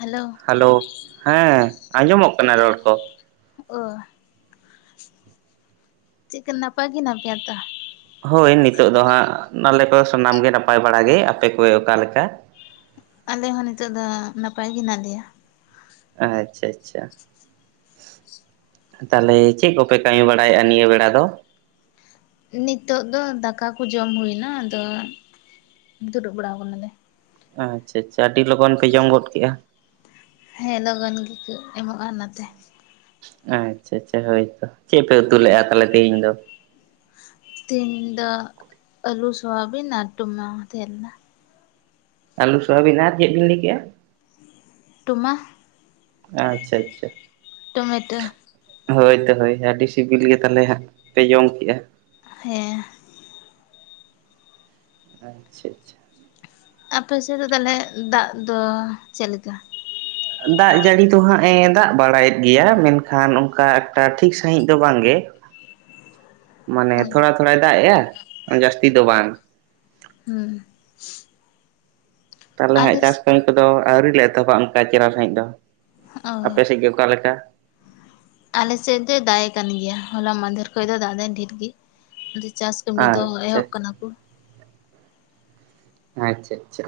Hello hello ᱦᱮᱸ ᱟᱸᱡᱚᱢᱚᱜ ᱠᱟᱱᱟ ᱨᱚᱲ ᱠᱚ ᱚᱻ ᱪᱮᱜ ᱠᱟ ᱱᱟᱯᱟᱭ ᱜᱮ ᱦᱮᱱᱟᱜ ᱯᱮᱭᱟ ᱛᱚ ᱦᱳᱭ ᱱᱤᱛᱚᱜ ᱫᱚ ᱦᱟᱸᱜ ᱱᱟᱞᱮ ᱠᱚ ᱥᱟᱱᱟᱢ ᱜᱮ ᱱᱟᱯᱟᱭ ᱵᱟᱲᱟ ᱜᱮ ᱟᱯᱮ ᱠᱚᱜᱮ ᱚᱠᱟ ᱞᱮᱠᱟ ᱟᱞᱮ ᱦᱚᱸ ᱱᱤᱛᱚᱜ ᱫᱚ ᱱᱟᱯᱟᱭ ᱜᱮ ᱦᱮᱱᱟᱜ ᱞᱮᱭᱟ ᱟᱪᱪᱷᱟ ᱟᱪᱪᱷᱟ ᱛᱟᱦᱚᱞᱮ ᱪᱮᱫ ᱠᱚᱯᱮ ᱠᱟᱹᱢᱤ ᱵᱟᱲᱟᱭᱮᱫᱼᱟ ᱱᱤᱭᱟᱹ ᱵᱮᱲᱟ ᱫᱚ? ᱱᱤᱛᱳᱜ ᱫᱚ ᱫᱟᱠᱟ ᱠᱚ ᱡᱚᱢ ᱦᱩᱭ ᱮᱱᱟ ᱟᱫᱚ ᱫᱩᱲᱩᱵ ᱵᱟᱲᱟ ᱟᱠᱟᱱᱟᱞᱮ ᱟᱪᱪᱷᱟ ᱟᱪᱪᱷᱟ ᱟᱹᱰᱤ ᱞᱚᱜᱚᱱ ᱯᱮ ᱡᱚᱢ ᱜᱚᱫ ᱠᱮᱫ-ᱟ᱾ ᱦᱮᱸ ᱞᱚᱜᱚᱱ ᱜᱮᱠᱚ ᱮᱢᱚᱜᱼᱟ, ᱚᱱᱟᱛᱮ ᱟᱪᱪᱷᱟᱻᱪᱷᱟ ᱦᱳᱭᱛᱚ ᱪᱮᱫ ᱯᱮ ᱩᱛᱩ ᱞᱮᱼᱟ, ᱛᱟᱦᱚᱞᱮ ᱛᱮᱦᱤᱧ ᱫᱚ ᱛᱤᱱ ᱫᱚ ᱟᱹᱞᱩ ᱥᱚᱣᱟᱵᱤᱱ ᱟᱨ [unintelligible] ᱛᱟᱦᱮ ᱞᱮᱱᱟ ᱟᱞᱩ ᱥᱚᱦᱟᱵᱤᱱ ᱟᱨ ᱪᱮᱫ ᱵᱤᱱ ᱞᱟᱹᱭ ᱠᱮᱜᱼᱟ ᱴᱳᱢᱟ ᱟᱪᱪᱷᱟ ᱟᱪᱪᱷᱟ ᱴᱳᱢᱮᱴᱳ ᱦᱳᱭ ᱛᱚ ᱦᱳᱭ ᱟᱹᱰᱤ ᱥᱤᱵᱤᱞ ᱜᱮ ᱛᱟᱦᱚᱞᱮ ᱦᱟᱸᱜ ᱯᱮ ᱡᱚᱢ ᱠᱮᱜᱼᱟ ᱦᱮᱸ ᱟᱪᱪᱷᱟ ᱟᱪᱪᱷᱟ ᱟᱯᱮ ᱥᱮᱫ ᱫᱚ ᱛᱟᱦᱚᱞᱮ ᱫᱟᱜ ᱫᱚ ᱪᱮᱫ ᱞᱮᱠᱟ ᱫᱟᱜ ᱡᱟᱹᱲᱤ ᱫᱚ ᱦᱟᱸᱜᱼᱮ ᱫᱟᱜ ᱵᱟᱲᱟᱭᱮᱫ ᱜᱮᱭᱟ ᱢᱮᱱᱠᱷᱟᱱ ᱚᱱᱠᱟ ᱮᱠᱴᱟ ᱴᱷᱤᱠ ᱥᱟᱺᱦᱤᱡ ᱫᱚ ᱵᱟᱝ ᱜᱮ [inaudible] ᱢᱟᱱᱮ ᱛᱷᱚᱲᱟ ᱛᱷᱚᱲᱟᱭ ᱫᱟᱜ ᱮᱜᱽᱻᱟ ᱡᱟᱹᱥᱛᱤ ᱫᱚ ᱵᱟᱝ ᱦᱩᱸ ᱛᱟᱦᱞᱮ ᱟᱞᱮ ᱦᱟᱸᱜ ᱪᱟᱥ ᱠᱟᱹᱢᱤ ᱠᱚᱫᱚ ᱟᱹᱣᱨᱤ ᱞᱮ ᱮᱛᱚᱦᱚᱵᱽᱼᱟ ᱚᱱᱠᱟ ᱪᱮᱨᱞᱟ ᱥᱟᱺᱦᱤᱡᱽ ᱫᱚ ᱚ ᱟᱯᱮ ᱥᱮᱫ ᱜᱮ ᱚᱠᱟ ᱞᱮᱠᱟ? ᱟᱞᱮᱥᱮᱫ ᱫᱚᱭ ᱫᱟᱜ ᱮᱫ ᱠᱟᱱ ᱜᱮᱭᱟ᱾ ᱦᱚᱞᱟ ᱢᱟᱫᱷᱮᱨ ᱠᱷᱚᱡ ᱫᱚ ᱫᱟᱜ ᱫᱚ ᱰᱷᱮᱨ ᱜᱮ ᱟᱰᱤ ᱪᱟᱥ ᱠᱟᱹᱢᱤ ᱫᱚ ᱮᱦᱚᱵᱽ ᱟᱪᱪᱷᱟ ᱠᱟᱱᱟ ᱠᱩ ᱟᱪᱪᱷᱟᱻᱪᱷᱟ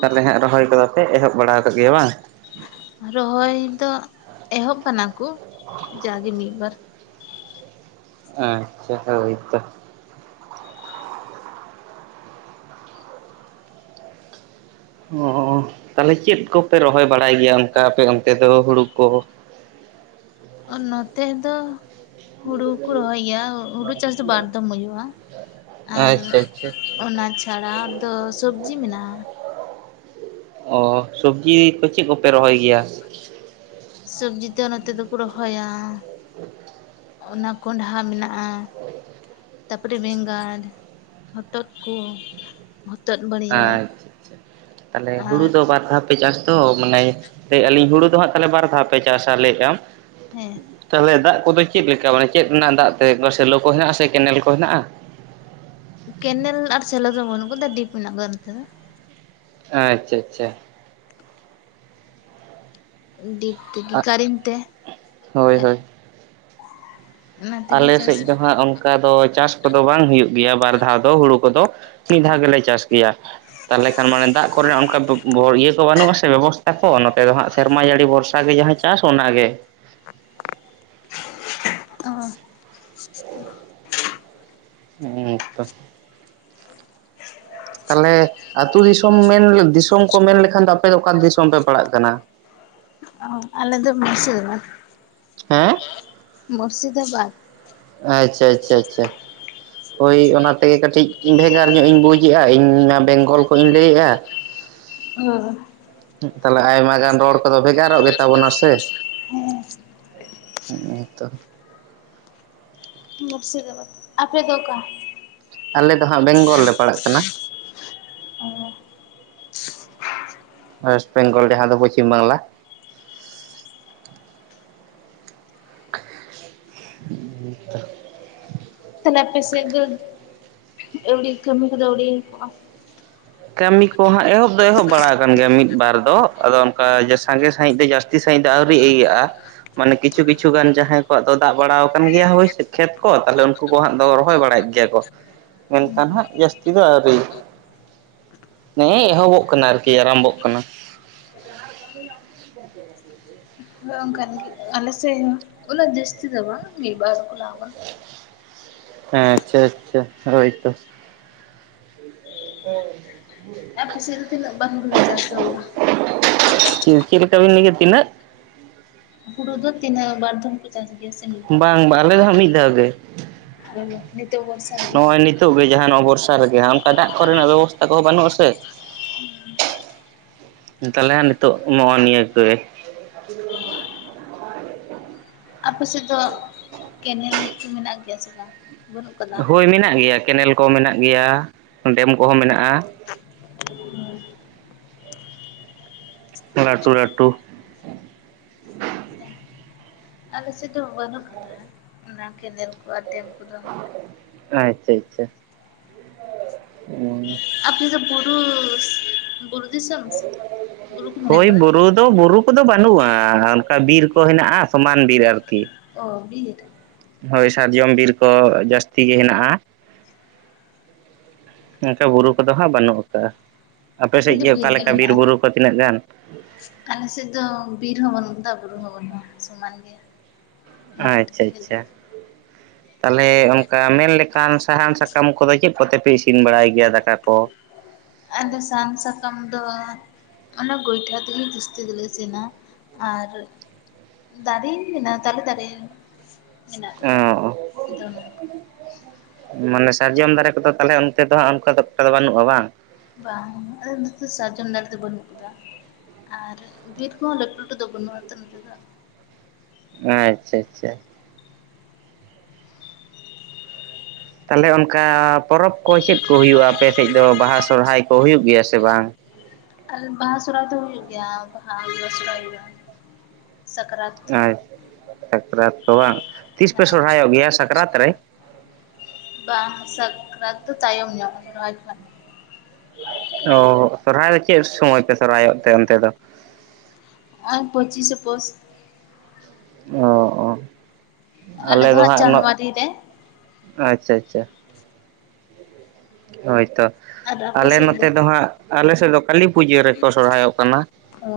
ᱛᱟᱦᱞᱮ ᱦᱟᱸᱜ ᱨᱚᱦᱚᱭ ᱠᱚᱫᱚ ᱯᱮ ᱮᱦᱚᱵᱽ ᱵᱟᱲᱟ ᱟᱠᱟᱫ ᱜᱮᱭᱟ ᱵᱟᱝ ᱨᱚᱦᱚᱭ ᱫᱚ ᱮᱦᱚᱵᱽ ᱠᱟᱱᱟ ᱠᱩ ᱡᱟᱜᱮ ᱢᱤᱫ ᱵᱟᱨ ᱟᱪᱪᱷᱟ ᱦᱳᱭ ᱛᱚ ᱚᱸ ᱛᱟᱦᱞᱮᱮ ᱪᱮᱫ ᱠᱚᱯᱮ ᱨᱚᱦᱚᱭ ᱵᱟᱲᱟᱭ ᱜᱮᱭᱟ ᱚᱱᱠᱟ ᱟᱯᱮ ᱚᱱᱛᱮ ᱫᱚ ᱦᱩᱲᱩ ᱠᱚ ᱚ ᱱᱚᱛᱮ ᱫᱚ ᱦᱩᱲᱩ ᱠᱚ ᱨᱚᱦᱚᱭ ᱜᱮᱭᱟ ᱦᱩᱲᱩ ᱪᱟᱥ ᱫᱚ ᱵᱟᱨᱫᱷᱚᱢ ᱦᱩᱭᱩᱜᱼᱟ ᱟᱨ ᱟᱪᱪᱷᱟ ᱟᱪᱪᱷᱟ ᱚᱱᱟ ᱪᱷᱟᱲᱟ ᱫᱚ ᱥᱚᱵᱡᱤ ᱢᱮᱱᱟᱜᱼᱟ᱾ ᱚ ᱥᱚᱵᱡᱤ ᱠᱚ ᱪᱮᱫ ᱠᱚ ᱥᱚᱵᱡᱤ ᱫᱚ ᱱᱚᱛᱮ ᱫᱚᱠᱚ ᱨᱚᱦᱚᱭᱟ ᱚᱱᱟ ᱠᱚᱸᱰᱷᱟ ᱢᱮᱱᱟᱜᱼᱟ ᱛᱟᱨᱯᱚᱨᱮ ᱵᱮᱸᱜᱟᱲ ᱦᱚᱛᱚᱫᱽ ᱠᱚ ᱦᱚᱛᱚᱫᱽ ᱵᱟᱲ ᱟᱪᱪᱷᱟ ᱟᱪᱪᱷᱟ ᱛᱟᱦᱚᱞᱮ ᱦᱩᱲᱩ ᱫᱚ ᱵᱟᱨ ᱫᱷᱟᱣ ᱯᱮ ᱪᱟᱥ ᱛᱚ ᱢᱟᱱᱮ ᱞᱟᱹᱭᱮᱫ ᱟᱞᱤᱧ ᱦᱩᱲᱩ ᱫᱚ ᱦᱟᱸᱜ ᱵᱟᱨ ᱫᱷᱟᱣ ᱯᱮ ᱪᱟᱥᱟ ᱞᱟᱹᱭᱼᱟᱢ ᱦᱮᱸ ᱛᱟᱦᱚᱞᱮ ᱫᱟᱜ ᱠᱚᱫᱚ ᱪᱮᱫ ᱞᱮᱠᱟ ᱢᱟᱱᱮ ᱪᱮᱫ ᱨᱮᱱᱟᱜ ᱫᱟᱜ ᱛᱮ ᱥᱮᱞᱳ ᱠᱚ ᱦᱮᱱᱟᱜ-ᱟ ᱥᱮ ᱠᱮᱱᱮᱞ ᱠᱚ ᱦᱮᱱᱟᱜ-ᱟ? ᱠᱮᱱᱮᱞ ᱟᱨ ᱥᱮᱞᱳ ᱫᱚ ᱵᱟᱹᱱᱩᱜ ᱟᱠᱟᱫᱟ ᱰᱤᱯ ᱢᱮᱱᱟᱜ ᱠᱟᱫᱟ ᱱᱚᱛᱮ ᱫᱚ᱾ ᱟᱪᱪᱷᱟ ᱟᱪᱪᱷᱟ, ᱰᱤᱜ ᱰᱤᱜᱤ ᱠᱟᱨᱮᱱ ᱛᱮ ᱦᱳᱭ ᱦᱳᱭ ᱚᱱᱟ ᱛᱮᱜᱮ ᱟᱞᱮ ᱪᱟᱥ ᱥᱮᱡᱽ ᱫᱚ ᱦᱟᱸᱜ ᱚᱝ ᱠᱟ ᱫᱚ ᱪᱟᱥ ᱠᱚᱫᱚ ᱵᱟᱝ ᱦᱩᱭᱩᱜ ᱜᱮᱭᱟ ᱵᱟᱨ ᱫᱷᱟᱣ ᱫᱚ ᱦᱩᱲᱩ ᱠᱚᱫᱚ ᱢᱤᱜ ᱫᱷᱟᱣ ᱜᱮᱞᱮ ᱪᱟᱥ ᱜᱮᱭᱟ᱾ ᱛᱟᱞᱦᱮ ᱠᱷᱟᱱ ᱢᱟᱱᱮ ᱫᱟᱜ ᱠᱚᱨᱮᱱᱟᱜ ᱚᱝᱠᱟ ᱵᱚᱯ ᱤᱭᱟᱹ ᱠᱚ ᱵᱟᱹᱱᱩᱜᱼᱟ ᱥᱮ ᱵᱮᱵᱚᱥᱛᱷᱟ ᱠᱚ ᱱᱚᱛᱮ ᱫᱚ ᱦᱟᱸᱜ ᱥᱮᱨᱢᱟ ᱡᱟᱹᱲᱤ ᱵᱷᱚᱨᱥᱟ ᱜᱮ ᱡᱟᱦᱟᱸ ᱪᱤ ᱪᱟᱥ ᱚᱱᱟᱜ ᱜᱮ ᱚᱸ ᱦᱮᱸ ᱛᱚ [inaudible] ᱛᱟᱞᱦᱮ ᱟᱹᱛᱩ ᱫᱤᱥᱚᱢ ᱢᱮᱱ ᱫᱤᱥᱚᱢ ᱠᱚ ᱢᱮᱱ ᱞᱮᱠᱷᱟᱱ ᱫᱚ ᱟᱯᱮ ᱫᱚ ᱚᱠᱟ ᱫᱤᱥᱚᱢ ᱯᱮ ᱯᱟᱲᱟᱜ ᱠᱟᱱᱟ? ᱚ ᱟᱞᱮ ᱫᱚ ᱢᱩᱥᱤᱫᱟᱵᱟᱫᱽ᱾ ᱦᱮᱸ ᱢᱩᱥᱤᱫᱟᱵᱟᱫᱽ ᱟ ᱪᱟ ᱪᱟ ᱟᱪᱪᱷᱟ ᱾ ᱦᱳᱭ ᱚᱱᱟ ᱛᱮᱜᱮ ᱠᱟᱹᱴᱤᱡ ᱵᱷᱮᱜᱟᱨ ᱧᱚᱜ ᱤᱧ ᱵᱩᱡᱽ ᱮᱜᱼᱟ ᱤᱧ ᱢᱟ ᱵᱮᱝᱜᱚᱞ ᱠᱷᱚᱡᱽ ᱤᱧ ᱞᱟᱹᱭ ᱮᱜᱼᱟ᱾ ᱚ ᱦᱩᱸ ᱛᱟᱞᱮ ᱟᱭᱢᱟ ᱜᱟᱱ ᱨᱚᱲ ᱠᱚᱫᱚ ᱵᱷᱮᱜᱟᱨᱚᱜ ᱜᱮ ᱛᱟᱵᱚᱱᱟ ᱥᱮ ᱛᱚ [inaudible] ᱢᱩᱥᱤᱫᱟᱵᱟᱫᱽ ᱟᱯᱮ ᱫᱚ ᱚᱠᱟ? ᱟᱞᱮ ᱫᱚ ᱦᱟᱸᱜ ᱵᱮᱝᱜᱚᱞ ᱞᱮ ᱯᱟᱲᱟᱜ ᱠᱟᱱᱟ᱾ [inaudible] ᱚᱸ ᱚᱭᱮᱥᱴ ᱵᱮᱝᱜᱚᱞ ᱡᱟᱦᱟᱸ ᱫᱚ ᱯᱚᱪᱷᱤᱢ ᱵᱟᱝᱞᱟ᱾ [unintelligible] ᱛᱟᱞᱦᱮ ᱟᱯᱮ ᱥᱮᱜ ᱫᱚ ᱟᱹᱣᱲᱤ ᱠᱟᱹᱢᱤ ᱠᱚᱫᱚ ᱟᱹᱣᱲᱤ ᱮᱦᱚᱰᱽᱜᱼᱟ᱾ ᱠᱟᱹᱢᱤ ᱠᱚ ᱦᱟᱸᱜ ᱮᱦᱚᱵᱽ ᱫᱚ ᱮᱦᱚᱵᱽ ᱵᱟᱲᱟ ᱟᱠᱟᱱ ᱜᱮᱭᱟ ᱢᱤᱫ ᱵᱟᱨ ᱫᱚ ᱟᱫᱚ ᱚᱱᱠᱟ ᱥᱟᱸᱜᱮ ᱥᱟᱺᱦᱤᱡᱽ ᱫᱚ ᱡᱟᱹᱥ ᱛᱤ ᱥᱟᱺᱦᱤᱡᱽ ᱫᱚ ᱟᱹᱣᱨᱤ ᱤᱭᱟᱹᱜᱼᱟ᱾ ᱢᱟᱱᱮ ᱠᱤᱪᱷᱩ ᱠᱤᱪᱷᱩ ᱜᱟᱱ ᱡᱟᱦᱟᱸᱭ ᱠᱚᱣᱟᱜ ᱫᱚ ᱫᱟᱜ ᱵᱟᱲᱟ ᱣᱟᱠᱟᱱ ᱜᱮᱭᱟ ᱦᱳᱭ ᱠᱷᱮᱛ ᱠᱚ ᱛᱟᱦᱞᱮ ᱩᱝ ᱩᱱᱠᱩ ᱠᱚ ᱦᱟᱸᱜ ᱫᱚ ᱨᱚᱦᱚᱭ ᱵᱟᱲᱟᱭᱮᱜ ᱜᱮᱭᱟ ᱠᱚ ᱢᱮᱱᱠᱷᱟᱱ ᱦᱟᱸᱜ ᱡᱟᱹᱥᱛᱤ ᱫᱚ ᱟᱹᱣᱨᱤ ᱱᱮᱸᱜ ᱮ ᱮᱦᱚᱵᱽᱚᱜ ᱠᱟᱱᱟ ᱟᱨᱠᱤ ᱟᱨᱟᱢᱵᱷᱚᱜ ᱠᱟᱱᱟ᱾ [unintelligible] [unintelligible] ᱟᱱᱠᱟᱱ ᱜᱤ ᱟᱞᱮᱥᱮᱜ ᱩᱱᱟᱹᱜ ᱡᱟᱹᱥᱛᱤ ᱫᱚ ᱵᱟᱝ ᱢᱤᱜ ᱵᱟᱨ ᱠᱚ ᱞᱟᱜᱟᱣ ᱦᱮᱸ ᱟᱪᱪᱷᱟ ᱟᱪᱪᱷᱟ ᱦᱳᱭ ᱛᱚ᱾ ᱟᱯᱮ ᱥᱮᱫ ᱫᱚ ᱛᱤᱱᱟᱹᱜ ᱵᱟᱨ ᱦᱩᱲᱩ ᱫᱚ ᱪᱟᱥ ᱫᱚ ᱦᱩᱭᱩᱜᱼᱟ [inaudible] ᱪᱮᱫ ᱞᱮᱠᱟ ᱵᱤᱱ ᱞᱟᱹᱭ ᱠᱮᱜᱼᱟ ᱛᱤᱱᱟᱜ? ᱦᱩᱲᱩ ᱫᱚ ᱛᱤᱱᱟᱹᱜ ᱵᱟᱨ ᱫᱷᱚᱢ ᱪᱟᱥ ᱜᱮ [unintelligible] ᱵᱟᱝ ᱵᱟ ᱟᱞᱮ ᱫᱚ ᱦᱟᱸᱜ ᱢᱤᱜ ᱫᱷᱟᱣ ᱜᱮ ᱟᱨ ᱱᱤᱛᱚᱜ ᱵᱚᱨᱥᱟ ᱨᱮᱜᱮ ᱱᱚᱜᱼᱚᱭ ᱱᱤᱛᱚᱜ ᱜᱮ ᱡᱟᱦᱟ ᱱᱚᱣᱟ ᱵᱚᱨᱥ ᱥᱟᱵ ᱨᱮᱜᱮ ᱚᱝᱠᱟ ᱫᱟᱜ ᱠᱚᱨᱮᱱᱟᱜ ᱵᱮᱵᱚᱥᱛᱷᱟ ᱠᱚᱦᱚᱸ ᱵᱟᱹᱱᱩᱜᱼᱟ ᱥᱮ᱾ ᱛᱟᱞᱦᱮ ᱱᱤᱛᱚᱜ ᱱᱚᱜᱼᱚᱭ ᱱᱤᱭᱟᱹ ᱜᱮ᱾ [inaudible] ᱟᱯᱮ ᱥᱮᱫ ᱫᱚ ᱠᱮᱱᱮᱞ ᱠᱚ ᱢᱮᱱᱟᱜ ᱜᱮᱭᱟ ᱥᱮ ᱵᱟᱝ? ᱵᱟᱹᱱᱩᱜ ᱠᱟᱫᱟ? ᱦᱳᱭ ᱢᱮᱱᱟᱜ ᱜᱮᱭᱟ ᱠᱮᱱᱮᱞ ᱠᱚ ᱢᱮᱱᱟᱜ ᱜᱮᱭᱟ ᱰᱮᱢ ᱠᱚᱦᱚᱸ ᱢᱮᱱᱟᱜᱼᱟ᱾ [inaudible] ᱞᱟᱹᱴᱩ ᱞᱟᱹᱴᱩ᱾ ᱟᱞᱮ ᱥᱮᱜ ᱫᱚ ᱵᱟᱹᱱᱩᱜ ᱠᱟᱫᱟ ᱚᱱᱟ ᱠᱮᱱᱮᱞ ᱠᱚ ᱟᱨ ᱰᱮᱢ ᱠᱚᱫᱚ ᱦᱟᱸᱜ᱾ ᱟᱪᱪᱷᱟ ᱪᱟ ᱩᱸ ᱟᱯᱮ ᱥᱮᱫ ᱵᱩᱨᱩᱻ ᱵᱩᱨᱩ ᱫᱤᱥᱚᱢ ᱥᱮ ᱵᱩᱨᱩ ᱠᱚ [unintelligible] ᱛᱚ ᱵᱩᱨᱩ ᱠᱚᱫᱚ ᱵᱟᱹᱱᱩᱜᱼᱟ ᱚᱱᱠᱟ ᱵᱤᱨ ᱠᱚ ᱦᱮᱱᱟᱜᱼᱟ ᱥᱚᱢᱟᱱ ᱵᱤᱨ ᱟᱨᱠᱤ᱾ ᱚ ᱵᱤᱨ ᱦᱳᱭ ᱥᱟᱨᱡᱚᱢ ᱵᱤᱨ ᱠᱚ ᱡᱟᱹᱥᱛᱤ ᱜᱮ ᱦᱮᱱᱟᱜᱼᱟ᱾ ᱚᱝᱠᱟ ᱵᱩᱨᱩ ᱠᱚᱫᱚ ᱦᱟᱸᱜ ᱵᱟᱹᱱᱩᱜ ᱠᱟᱜᱼᱟ ᱟᱯᱮ ᱥᱮᱜ ᱠᱷᱟᱹᱞᱤ ᱜᱮ ᱵᱤᱨ ᱚᱠᱟ ᱞᱮᱠᱟ ᱢᱮᱱᱟᱜᱼᱟ ᱵᱤᱨᱵᱩᱨᱩ ᱠᱚ ᱛᱤᱱᱟᱹᱜ ᱜᱟᱱ? ᱟᱞᱮ ᱥᱮᱜ ᱫᱚ ᱵᱤᱨ ᱦᱚᱸ ᱵᱟᱹᱱᱩᱜ ᱠᱟᱫᱟ ᱵᱩᱨᱩ ᱦᱚᱸ ᱵᱟᱹᱱᱩᱜᱼᱟ ᱥᱚᱢᱟᱱ ᱜᱮ᱾ ᱟᱪᱷᱟ ᱪᱟ [inaudible] ᱛᱟᱞᱦᱮ ᱚᱝᱠᱟ ᱢᱮᱱᱞᱠᱷᱟᱱ ᱥᱟᱦᱟᱱ ᱥᱟᱠᱟᱢ ᱠᱚᱫᱚ ᱪᱮᱜ ᱠᱚᱛᱮᱯᱮ ᱤᱥᱤᱱ ᱵᱟᱲᱟᱭ ᱜᱮᱭᱟ ᱫᱟᱠᱟ ᱠᱚ? ᱟᱫᱚ ᱥᱟᱱ ᱥᱟᱠᱟᱢ ᱫᱚ ᱚᱱᱟ ᱜᱚᱭᱴᱷᱟ ᱛᱮᱜᱮ ᱡᱟᱹᱥᱛᱤ ᱫᱚᱞᱮ ᱤᱥᱤᱱᱟ ᱟᱨ ᱫᱟᱨᱮ ᱢᱮᱱᱟᱜᱼᱟ ᱛᱟᱞᱮ ᱫᱟᱨᱮ᱾ ᱢᱮᱱᱟᱜ ᱟᱠᱟᱫᱟ ᱚ ᱟᱫᱚ ᱚᱱᱟ ᱠᱚ ᱢᱟᱱᱮ ᱥᱟᱨᱡᱚᱢ ᱫᱟᱨᱮ ᱠᱚᱫᱚ ᱛᱟᱞᱦᱮ ᱚᱱᱛᱮ ᱫᱚ ᱦᱟᱸᱜ ᱚᱱᱠᱟ ᱫᱚ ᱠᱷᱩᱵ ᱮᱠᱴᱟ ᱫᱚ ᱵᱟᱹᱱᱩᱜᱼᱟ ᱵᱟᱝ? ᱵᱟᱝ ᱟᱞᱮ ᱱᱚᱛᱮ ᱥᱟᱨᱡᱚᱢ ᱫᱟᱨᱮ ᱫᱚ ᱵᱟᱹᱱᱩᱜ ᱠᱟᱫᱟ᱾ ᱟᱨ ᱵᱤᱨ ᱠᱚᱦᱚᱸ ᱞᱟᱹᱴᱩ ᱞᱟᱹᱴᱩ ᱫᱚ ᱵᱟᱹᱱᱩᱜ ᱟᱛᱚ ᱱᱚᱛᱮ ᱫᱚ᱾ ᱟᱪᱷᱟ ᱟᱪᱷᱟ ᱛᱟᱞᱦᱮ ᱚᱱᱠᱟ ᱯᱚᱨᱚᱵᱽ ᱠᱚ ᱪᱮᱫ ᱠᱚ ᱦᱩᱭᱩᱜᱼᱟ ᱟᱯᱮᱥᱮᱜ ᱫᱚ ᱵᱟᱦᱟ ᱥᱚᱨᱦᱟᱭ ᱠᱚ ᱦᱩᱭᱩᱜ ᱜᱮᱭᱟ ᱥᱮ ᱵᱟᱝ? ᱟᱨ ᱵᱟᱦᱟ ᱥᱚᱨᱦᱟᱭ ᱫᱚ ᱦᱩᱭᱩᱜ ᱜᱮᱭᱟ ᱵᱟᱦᱟ [unintelligible] ᱥᱟᱠᱨᱟᱛ ᱟ ᱥᱟᱠᱨᱟᱛ ᱠᱚ ᱵᱟᱝ ᱛᱤᱥ ᱯᱮ ᱦᱮᱸ ᱥᱚᱨᱦᱟᱭᱚᱜ ᱜᱮᱭᱟ ᱥᱟᱠᱨᱟᱛ ᱨᱮ? ᱵᱟᱶ ᱥᱟᱠᱨᱟᱛ ᱫᱚ ᱛᱟᱭᱚᱢ ᱧᱚᱜ ᱥᱚᱨᱦᱟᱭ ᱚ ᱥᱚᱨᱦᱟᱭ ᱫᱚ ᱪᱮᱜ ᱥᱚᱢᱚᱭ ᱯᱮ ᱥᱚᱨᱦᱟᱭᱚᱜ ᱛᱮ ᱚᱱᱛᱮ ᱫᱚ? ᱦᱚᱸᱜᱼᱚᱭ ᱯᱚᱪᱤᱥᱮ ᱯᱳᱥ᱾ ᱚ ᱚ ᱟᱞᱮ ᱫᱚ ᱦᱟᱸᱜ ᱩᱱᱟᱹᱜ ᱟᱪᱷᱟ ᱪᱟ ᱦᱳᱭᱛᱚ ᱟᱨ ᱟᱯᱮ ᱟᱞᱮ ᱥᱮᱫ ᱱᱚᱛᱮ ᱫᱚ ᱦᱟᱸᱜ ᱟᱞᱮ ᱥᱮᱜ ᱫᱚ ᱠᱟᱹᱞᱤ ᱯᱩᱡᱟᱹ ᱨᱮᱠᱚ ᱥᱚᱨᱦᱟᱭᱚᱜ ᱠᱟᱱᱟ᱾ ᱚ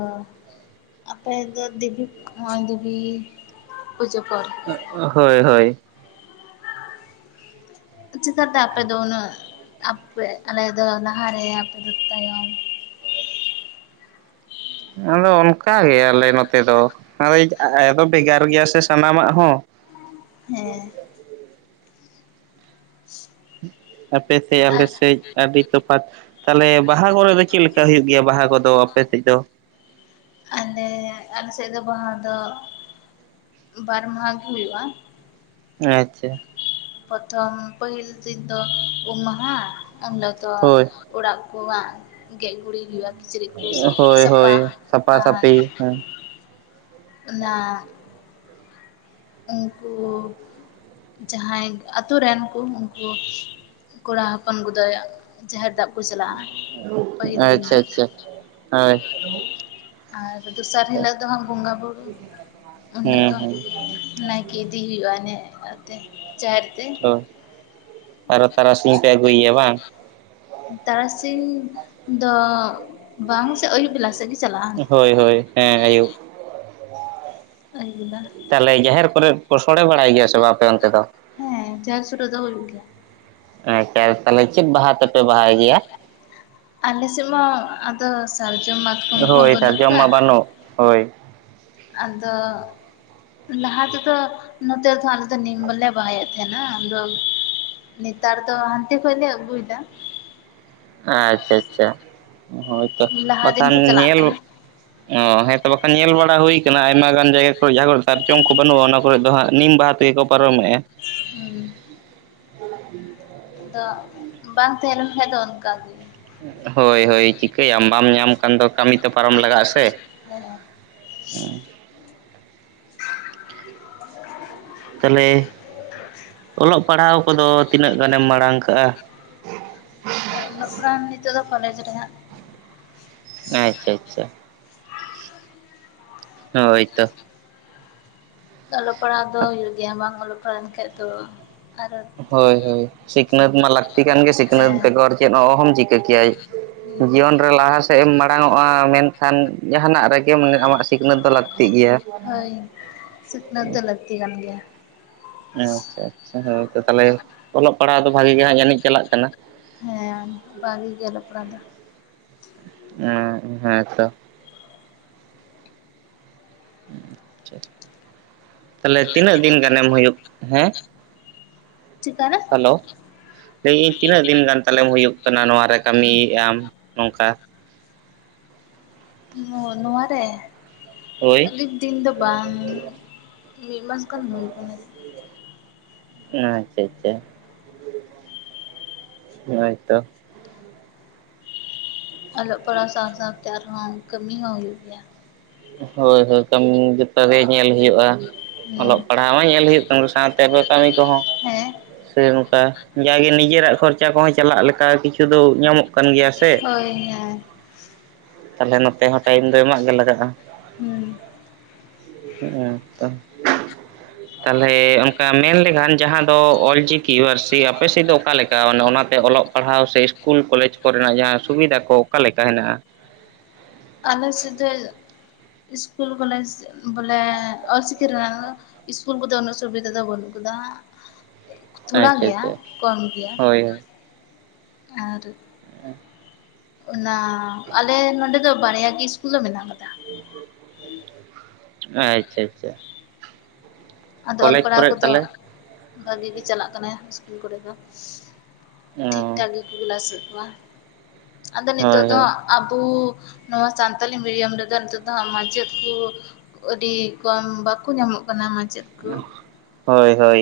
ᱟᱯᱮ ᱫᱚ ᱫᱮᱵᱤ [unintelligible] ᱫᱮᱵᱤ ᱯᱩᱡᱟᱹ ᱯᱚᱨ ᱚᱜ ᱚᱜ ᱦᱳᱭ ᱦᱳᱭ ᱪᱤᱠᱟ. ᱛᱮ ᱟᱯᱮ ᱫᱚ ᱩᱱᱟᱹᱜ ᱟᱯᱮ ᱟᱞᱮ ᱫᱚ ᱞᱟᱦᱟᱨᱮ ᱟᱯᱮ ᱫᱚ ᱛᱟᱭᱚᱢ? ᱟᱫᱚ ᱚᱱᱠᱟ ᱜᱮ ᱟᱞᱮ ᱱᱚᱛᱮ ᱫᱚ᱾ ᱦᱳᱭ ᱟ ᱟᱫᱚ ᱵᱷᱮᱜᱟᱨ ᱜᱮᱭᱟ ᱥᱮ ᱥᱟᱱᱟᱢᱟᱜ ᱦᱚᱸ᱾ ᱦᱮᱸ ᱟᱯᱮ ᱥᱮᱜ ᱟᱞᱮ ᱟᱨ ᱥᱮᱜ᱾ ᱟᱹᱰᱤ ᱛᱚᱯᱷᱟᱛ ᱛᱟᱞᱦᱮ ᱵᱟᱦᱟ ᱠᱚᱨᱮ ᱫᱚ ᱪᱮᱜ ᱞᱮᱠᱟ ᱦᱩᱭᱩᱜ ᱜᱮᱭᱟ ᱵᱟᱦᱟ ᱠᱚᱫᱚ ᱟᱯᱮ ᱥᱮᱜ ᱫᱚ? ᱟᱞᱮ ᱟᱞᱮᱥᱮᱜ ᱫᱚ ᱵᱟᱦᱟ ᱫᱚ ᱵᱟᱨ ᱢᱟᱦᱟ ᱜᱮ ᱦᱩᱭᱩᱜᱼᱟ᱾ ᱟᱪᱷᱟ᱾ ᱯᱚᱨᱛᱷᱚᱢ ᱯᱟᱹᱦᱤᱞ ᱫᱤᱱ ᱫᱚ ᱩᱢ ᱢᱟᱦᱟ ᱩᱱ ᱦᱤᱞᱳᱜ ᱫᱚ ᱦᱳᱭ ᱚᱲᱟᱜ ᱠᱚᱣᱟᱜ ᱜᱮᱡ ᱜᱩᱤᱜ ᱦᱩᱭᱩᱜᱼᱟ᱾ ᱠᱤᱪᱨᱤᱡ ᱠᱩ ᱦᱳᱭ ᱥᱟᱯᱟ ᱦᱳᱭ ᱥᱟᱯᱷᱟ ᱟᱨ ᱥᱟᱹᱯᱷᱤ ᱦᱮᱸ ᱚᱱᱟ ᱩᱝᱠᱩ ᱡᱟᱦᱟᱸᱭ ᱟᱛᱳ ᱨᱮᱱ ᱠᱩ ᱩᱝᱠᱩ ᱠᱚᱲᱟ ᱦᱚᱯᱚᱱ ᱠᱚᱫᱚ ᱡᱟᱦᱮᱨ ᱫᱟᱵ ᱠᱚ ᱪᱟᱞᱟᱜᱼᱟ᱾ ᱯᱟᱹᱦᱤᱞ ᱫᱤᱱ ᱫᱚ ᱟᱪᱪᱷᱟ ᱟᱪᱪᱷᱟ ᱦᱳᱭ ᱟᱨ ᱫᱚᱥᱟᱨ ᱦᱤᱞᱟᱹᱜ ᱫᱚ ᱦᱟᱸᱜ ᱵᱚᱸᱜᱟ ᱵᱩᱨᱩ ᱩᱱ ᱦᱤᱞᱚᱜ ᱦᱮᱸ ᱫᱚ ᱦᱮᱸ ᱱᱟᱭᱠᱮ ᱤᱫᱤ ᱦᱩᱭᱩᱜᱼᱟ ᱱᱮᱜ ᱚᱛᱮ ᱪᱟᱨ ᱚ ᱟᱨᱚ ᱛᱟᱨᱟᱥᱤᱧ ᱯᱮ ᱟᱹᱜᱩᱭ ᱭᱟ ᱵᱟᱝ? ᱛᱟᱨᱟᱥᱤᱧ ᱫᱚ ᱵᱟᱝ ᱥᱮ ᱟᱹᱭᱩᱵ ᱵᱮᱞᱟ ᱥᱮᱜ ᱜᱤ ᱦᱳᱭ ᱦᱳᱭ ᱦᱮᱸ ᱟᱹᱭᱩᱵ᱾ ᱟᱹᱭᱩᱵ ᱵᱮᱞᱟ᱾ ᱛᱟᱦᱞᱮ ᱡᱟᱦᱮᱨ ᱠᱚᱨᱮ ᱯᱮ ᱥᱚᱲᱮ ᱵᱟᱲᱟᱭ ᱜᱮᱭᱟ ᱥᱮ ᱵᱟ ᱟᱯᱮ ᱚᱱᱛᱮ ᱫᱚ? ᱦᱮᱸ ᱪᱟᱥ ᱨᱚᱫᱚ ᱦᱩᱭᱩᱜ ᱜᱮᱭᱟ᱾ ᱮᱸ ᱟᱪᱟ ᱛᱟᱞᱦᱮ ᱪᱮᱫ ᱵᱟᱦᱟ ᱛᱮᱯᱮ ᱵᱟᱦᱟᱭ ᱜᱮᱭᱟ? ᱟᱞᱮ ᱥᱮᱜ ᱢᱟ ᱟᱫᱚ ᱥᱟᱨᱡᱚᱢ ᱢᱟ ᱦᱳᱭ ᱥᱟᱨᱡᱚᱢ ᱢᱟ ᱵᱟᱱᱩᱜ ᱦᱳᱭ᱾ ᱟᱫᱚ ᱞᱟᱦᱟ ᱛᱮᱫᱚ ᱱᱚᱛᱮ ᱫᱚ ᱦᱟᱸᱜ ᱟᱞᱮ ᱫᱚ ᱱᱤᱢ ᱵᱚᱞᱮ ᱵᱟᱦᱟᱭᱮᱜ ᱛᱟᱦᱮᱸᱱᱟ ᱟᱫᱚ ᱱᱮᱛᱟᱨ ᱫᱚ ᱦᱟᱱᱛᱮ ᱠᱷᱚᱡ ᱞᱮ ᱟᱹᱜᱩᱭ ᱫᱟ᱾ ᱟᱪᱷᱟ ᱪᱷᱟ ᱦᱳᱭᱛᱚ ᱞᱟᱦᱟ ᱫᱤᱱ ᱵᱟᱠᱷᱟᱱ ᱠᱚ ᱪᱟᱞᱟᱜ ᱧᱮᱞ ᱠᱟᱱᱟ ᱚ ᱦᱮᱸᱛᱚ ᱵᱟᱠ ᱧᱮᱞ ᱵᱟᱲᱟ ᱦᱩᱭ ᱠᱟᱱᱟ ᱟᱭᱢᱟ ᱜᱟᱱ ᱡᱟᱭᱜᱟ ᱠᱚᱨᱮ ᱡᱟᱦᱟᱸ ᱠᱚᱨᱮ ᱥᱟᱨᱡᱚᱢ ᱠᱚ ᱵᱟᱹᱱᱩᱜᱼᱟ᱾ ᱚᱱᱟ ᱠᱚᱨᱮ ᱫᱚ ᱦᱟᱸᱜ ᱱᱤᱢ ᱵᱟᱦᱟ ᱛᱮᱜᱮ ᱠᱚ ᱯᱟᱨᱚᱢᱮᱜᱼᱟ᱾ ᱦᱩᱸ [inaudible] ᱟᱫᱚ ᱵᱟᱝ ᱛᱟᱦᱮᱸ ᱞᱮᱱ ᱠᱷᱟᱱ ᱫᱚ ᱚᱱᱠᱟᱜᱮ᱾ ᱦᱳᱭ ᱦᱳᱭ ᱪᱤᱠᱟᱹᱭᱟᱢ ᱵᱟᱢ ᱧᱟᱢ ᱠᱷᱟᱱ ᱫᱚ ᱠᱟᱹᱢᱤ ᱛᱚ ᱯᱟᱨᱚᱢ ᱞᱟᱜᱟᱜ-ᱟ ᱥᱮ᱾ ᱦᱮᱸ ᱦᱮᱸ᱾ ᱛᱟᱦᱚᱞᱮ ᱚᱞᱚᱜ ᱯᱟᱲᱦᱟᱣ ᱠᱚᱫᱚ ᱛᱤᱱᱟᱹᱜ ᱜᱟᱱᱮᱢ ᱢᱟᱲᱟᱝ ᱠᱟᱜ-ᱟ? [unintelligible] ᱱᱤᱛᱚᱜ ᱫᱚ ᱠᱚᱞᱮᱡᱽ ᱨᱮ ᱦᱟᱸᱜ᱾ ᱟᱪᱪᱷᱟ ᱟᱪᱪᱷᱟ᱾ ᱦᱳᱭ ᱛᱚ᱾ ᱚᱞᱚᱜ ᱯᱟᱲᱦᱟᱣ ᱫᱚ ᱦᱩᱭᱩᱜ ᱜᱮᱭᱟ ᱵᱟᱝ ᱚᱞᱚᱜ ᱯᱟᱲᱦᱟᱣ ᱞᱮᱱᱠᱷᱟᱡ ᱫᱚ ᱟᱨᱚ ᱦᱳᱭ ᱦᱳᱭ ᱥᱤᱠᱷᱱᱟᱹᱛ ᱢᱟ ᱞᱟᱹᱠᱛᱤ ᱠᱟᱱ ᱜᱮ ᱥᱤᱠᱷᱱᱟᱹᱛ ᱦᱮᱸ ᱵᱮᱜᱟᱨ ᱪᱮᱫ ᱦᱚᱸ ᱚᱦᱚᱢ ᱪᱤᱠᱟᱹ ᱠᱮᱭᱟᱭ᱾ ᱦᱩᱸ ᱡᱤᱭᱚᱱ ᱨᱮ ᱞᱟᱦᱟ ᱥᱮᱫ ᱮᱢ ᱢᱟᱲᱟᱝ ᱚᱜ-ᱟ ᱢᱮᱱᱠᱷᱟᱱ ᱡᱟᱦᱟᱱᱟᱜ ᱨᱮᱜᱮᱢ ᱟᱢᱟᱜ ᱥᱤᱠᱷᱱᱟᱹᱛ ᱫᱚ ᱞᱟᱹᱠᱛᱤᱜ ᱜᱮᱭᱟ᱾ [inaudible] ᱦᱳᱭ ᱥᱤᱠᱷᱱᱟᱹᱛ ᱫᱚ ᱞᱟᱹᱠᱛᱤ ᱠᱟᱱ ᱜᱮᱭᱟ᱾ ᱟᱪᱪᱷᱟ ᱟᱪᱪᱷᱟ ᱦᱳᱭ ᱛᱚ ᱛᱟᱦᱚᱞᱮ ᱚᱞᱚᱜ ᱯᱟᱲᱦᱟᱜ ᱫᱚ ᱵᱷᱟᱜᱤ ᱜᱮ ᱦᱟᱸᱜ ᱡᱟᱱᱤᱡ ᱪᱟᱞᱟᱜ ᱠᱟᱱᱟ? ᱦᱮᱸ ᱵᱷᱟᱜᱤ ᱜᱮ ᱚᱞᱚᱜ ᱯᱟᱲᱦᱟᱣ ᱫᱚ᱾ ᱚ ᱦᱮᱸ ᱛᱚ᱾ ᱟᱪᱪᱷᱟ ᱛᱟᱦᱞᱮ ᱛᱤᱱᱟᱹᱜ ᱫᱤᱱ ᱜᱟᱱᱮᱢ ᱦᱩᱭᱩᱜ ᱦᱮᱸ? ᱪᱤᱠᱟᱨᱮ? ᱦᱮᱞᱳ ᱞᱟᱹᱭᱟᱹᱧ ᱛᱤᱱᱟᱹᱜ ᱫᱤᱱ ᱜᱟᱱ ᱛᱟᱞᱮᱢ ᱦᱩᱭᱩᱜ ᱠᱟᱱᱟ ᱱᱚᱣᱟ ᱨᱮ ᱠᱟᱹᱢᱤᱭᱮᱫ ᱟᱢ ᱱᱚᱝᱠᱟ? ᱦᱳᱭ ᱱᱚᱣᱟ ᱨᱮ ᱦᱳᱭ ᱟᱞᱤᱧ ᱫᱤᱱ ᱫᱚ ᱵᱟᱝ, ᱢᱤᱫ ᱢᱟᱥ ᱜᱟᱱ ᱦᱩᱭᱩᱜ ᱠᱟᱱᱟ᱾ ᱟᱪᱪᱷᱟ ᱪᱷᱟ ᱦᱳᱭ ᱛᱚ᱾ ᱚᱞᱚᱜ ᱯᱟᱲᱦᱟᱣ ᱥᱟᱶ ᱥᱟᱶᱛᱮ ᱟᱨᱦᱚᱸ ᱠᱟᱹᱢᱤ ᱦᱚᱸ ᱦᱩᱭᱩᱜ ᱜᱮᱭᱟ᱾ ᱦᱳᱭ ᱦᱳᱭ ᱠᱟᱹᱢᱤ ᱡᱷᱚᱛᱚ ᱜᱮ ᱧᱮᱞ ᱦᱩᱭᱩᱜ-ᱟ᱾ ᱦᱩᱸ ᱚᱞᱚᱜ ᱯᱟᱲᱦᱟᱣ ᱦᱚᱸ ᱧᱮᱞ ᱦᱩᱭᱩᱜ ᱠᱟᱱ ᱥᱟᱶᱛᱮ ᱟᱵᱚ ᱠᱟᱹᱢᱤ ᱠᱚᱦᱚᱸ ᱦᱮᱸ ᱥᱮ ᱱᱚᱝᱠᱟ, ᱡᱟᱜᱮ ᱱᱤᱡᱮᱨᱟᱜ ᱠᱷᱚᱨᱪᱟ ᱠᱚᱦᱚᱸ ᱪᱟᱞᱟᱜ ᱞᱮᱠᱟ ᱠᱤᱪᱷᱩ ᱫᱚ ᱧᱟᱢᱚᱜ ᱠᱟᱱ ᱜᱮᱭᱟ ᱥᱮ, ᱦᱳᱭ ᱦᱮᱸ ᱛᱟᱦᱞᱮ ᱱᱚᱛᱮ ᱦᱚᱸ ᱴᱟᱭᱤᱢ ᱫᱚ ᱮᱢᱟᱜ ᱜᱮ ᱞᱟᱜᱟᱜ-ᱟ᱾ ᱦᱩᱸ᱾ ᱦᱮᱸ ᱛᱚ᱾ ᱛᱟᱦᱚᱞᱮ ᱚᱱᱠᱟ ᱢᱮᱱ ᱞᱮᱠᱷᱟᱱ ᱡᱟᱦᱟᱸ ᱫᱚ ᱚᱞᱪᱤ ᱠᱤᱭᱩᱟᱨᱥᱤ ᱟᱯᱮ ᱥᱮᱫ ᱫᱚ ᱚᱠᱟᱞᱮᱠᱟ ᱚᱱᱟᱛᱮ ᱚᱞᱚᱜ ᱯᱟᱲᱦᱟᱣ ᱥᱮ ᱤᱥᱠᱩᱞ ᱠᱚᱞᱮᱡᱽ ᱠᱚᱨᱮᱱᱟᱜ ᱡᱟᱦᱟᱸ ᱥᱩᱵᱤᱫᱷᱟ ᱠᱚ? ᱚᱠᱟ ᱞᱮᱠᱟ ᱦᱮᱱᱟᱜ-ᱟ? ᱟᱞᱮ ᱥᱮᱫ ᱫᱚ ᱥᱠᱩᱞ ᱠᱚᱞᱮᱡᱽ ᱵᱚᱞᱮ ᱚᱞ ᱪᱤᱠᱤ ᱨᱮᱱᱟᱜ ᱫᱚ ᱤᱥᱠᱩᱞ ᱠᱚᱫᱚ ᱩᱱᱟᱹᱜ ᱥᱩᱵᱤᱫᱷᱟ ᱫᱚ ᱵᱟᱹᱱᱩᱜ ᱠᱟᱫᱟ ᱛᱷᱚᱲᱟ ᱟᱪᱪᱷᱟ ᱜᱮᱭᱟ ᱟᱪᱪᱷᱟ ᱠᱚᱢ ᱜᱮᱭᱟ ᱦᱳᱭ ᱟᱨ [inaudible] ᱟᱨ ᱚᱱᱟ ᱟᱞᱮ ᱱᱚᱰᱮ ᱫᱚ ᱵᱟᱨᱭᱟ ᱜᱮ ᱤᱥᱠᱩᱞ ᱫᱚ ᱢᱮᱱᱟᱜ ᱟᱠᱟᱫᱟ ᱟᱪᱪᱷᱟ ᱟᱪᱪᱷᱟ ᱟᱫᱚ ᱚᱞ ᱠᱚᱞᱮᱡᱽ ᱯᱟᱲᱦᱟᱣ ᱠᱚᱨᱮ ᱠᱚᱫᱚ ᱛᱟᱦᱚᱞᱮ ᱵᱷᱟᱜᱮ ᱜᱮ ᱪᱟᱞᱟᱜ ᱠᱟᱱᱟ ᱤᱥᱠᱩᱞ ᱠᱚᱨᱮ ᱫᱚ ᱚ ᱴᱷᱤᱠ-ᱴᱷᱟᱠ ᱜᱮᱠᱚ ᱠᱞᱟᱥ ᱮᱫ ᱠᱚᱣᱟ ᱟᱫᱚ ᱦᱳᱭ ᱱᱤᱛᱳᱜ ᱫᱚ ᱦᱳᱭ ᱟᱵᱚ ᱱᱚᱣᱟ ᱥᱟᱱᱛᱟᱞᱤ ᱢᱤᱰᱤᱭᱟᱢ ᱨᱮᱫᱚ ᱱᱤᱛᱚᱜ ᱫᱚ ᱦᱟᱸᱜ ᱢᱟᱪᱮᱫ ᱠᱚ [inaudible] ᱟᱹᱰᱤ ᱠᱚᱢ ᱵᱟᱠᱚ ᱧᱟᱢᱚᱜ ᱠᱟᱱᱟ ᱢᱟᱪᱮᱫ ᱠᱚ ᱦᱳᱭ ᱦᱳᱭ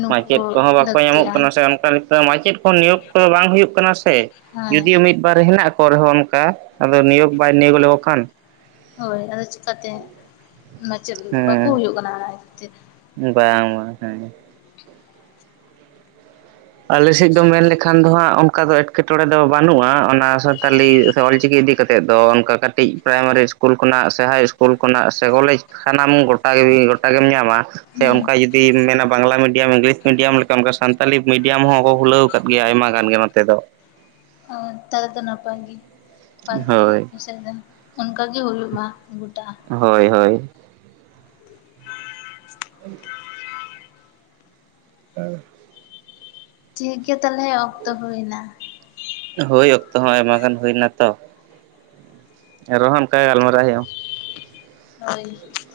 ᱱᱩᱠᱩ ᱢᱟᱪᱮᱫ ᱠᱚᱦᱚᱸ ᱵᱟᱠᱚ ᱧᱟᱢᱚᱜ ᱞᱟᱹᱠᱛᱤᱜᱼᱟ ᱠᱟᱱᱟ ᱥᱮ ᱚᱱᱠᱟ ᱞᱮᱠᱟ ᱢᱟᱪᱮᱫ ᱠᱚ ᱱᱤᱭᱳᱜ ᱠᱚ ᱵᱟᱝ ᱦᱩᱭᱩᱜ ᱠᱟᱱᱟ ᱥᱮ ᱦᱳᱭ ᱡᱩᱫᱤᱭᱳ ᱢᱤᱫ ᱵᱟᱨ ᱦᱮᱱᱟᱜ ᱠᱚ ᱨᱮᱦᱚᱸ ᱚᱱᱠᱟ ᱟᱫᱚ ᱱᱤᱭᱳᱜ ᱵᱟᱭ ᱱᱤᱭᱳᱜ ᱞᱮᱠᱚ ᱠᱷᱟᱱ ᱦᱳᱭ ᱟᱫᱚ ᱪᱤᱠᱟᱛᱮ ᱢᱟᱪᱮᱫ ᱵᱟᱠᱚ ᱦᱮᱸ ᱦᱩᱭᱩᱜ ᱠᱟᱱᱟ ᱵᱟᱝ ᱵᱟᱝ ᱦᱮᱸ ᱟᱞᱮ ᱥᱮᱫ ᱫᱚ ᱢᱮᱱ ᱞᱮᱠᱷᱟᱱ ᱫᱚ ᱦᱟᱸᱜ ᱚᱱᱠᱟ ᱫᱚ ᱮᱴ ᱮᱴᱠᱮᱸᱴᱚᱬᱮ ᱫᱚ ᱵᱟᱹᱱᱩᱜᱼᱟ ᱚᱱᱟ ᱥᱟᱱᱛᱟᱞᱤ ᱥᱮ ᱚᱞᱪᱤᱠᱤ ᱤᱫᱤ ᱠᱟᱛᱮᱫ ᱫᱚ ᱚᱱᱠᱟ ᱠᱟᱹᱴᱤᱡ ᱯᱨᱟᱭᱢᱟᱨᱤ ᱤᱥ ᱠᱩᱞ ᱠᱷᱚᱱᱟᱜ ᱥᱮ ᱦᱟᱭ ᱤᱥᱠᱩᱞ ᱠᱷᱚᱱᱟᱜ ᱥᱮ ᱠᱚᱞᱮᱡᱽ ᱥᱟᱱᱟᱢ ᱜᱚ [inaudible] ᱜᱚᱴᱟ ᱜᱮᱢ ᱧᱟᱢᱟ ᱥᱮ ᱦᱩᱸ ᱚᱱᱠᱟ ᱡᱩᱫᱤᱢ ᱢᱮᱱᱟ ᱵᱟᱝᱞᱟ ᱢᱤᱰᱤᱭᱟᱢ, ᱤᱝᱞᱤᱥ ᱢᱤᱰᱤᱭᱟᱢ ᱞᱮᱠᱟ ᱚᱱᱠᱟ ᱥᱟᱱᱛᱟᱞᱤ ᱢᱤᱰᱤᱭᱟᱢ ᱦᱚᱸ ᱠᱚ ᱠᱷᱩᱞᱟᱹᱣ ᱟᱠᱟᱫ ᱜᱮᱭᱟ ᱟᱭᱢᱟ ᱜᱟᱱ ᱜᱮ ᱱᱚᱛᱮ ᱫᱚ᱾ ᱟᱸ ᱛᱟᱭ ᱫᱚ ᱱᱟᱯᱟᱭ ᱜᱤ ᱯᱟᱪ ᱢᱤᱜ ᱦᱳᱭ ᱵᱤᱥᱚᱭ ᱨᱮᱱ ᱚᱱᱠᱟ ᱜᱤ ᱦᱩᱭᱩᱜ ᱢᱟ ᱜᱩᱴᱟ᱾ ᱦᱳᱭ ᱦᱳᱭ ᱾ [inaudible] ᱟᱭ ᱴᱷᱤᱠ ᱜᱮᱭᱟ ᱛᱟᱦᱚᱞᱮ ᱚᱠᱛᱚ ᱦᱩᱭᱮᱱᱟ᱾ ᱦᱳᱭ ᱚᱠᱛᱚ ᱦᱚᱸ ᱟᱭᱢᱟ ᱜᱟᱱ ᱦᱩᱭᱱᱟ ᱛᱚ᱾ ᱮᱱᱨᱮᱦᱚ ᱚᱱᱠᱟ ᱜᱟᱞᱢᱟᱨᱟᱶ ᱦᱩᱭᱩᱜ -ᱟ᱾ ᱦᱳᱭ᱾ [unintelligible]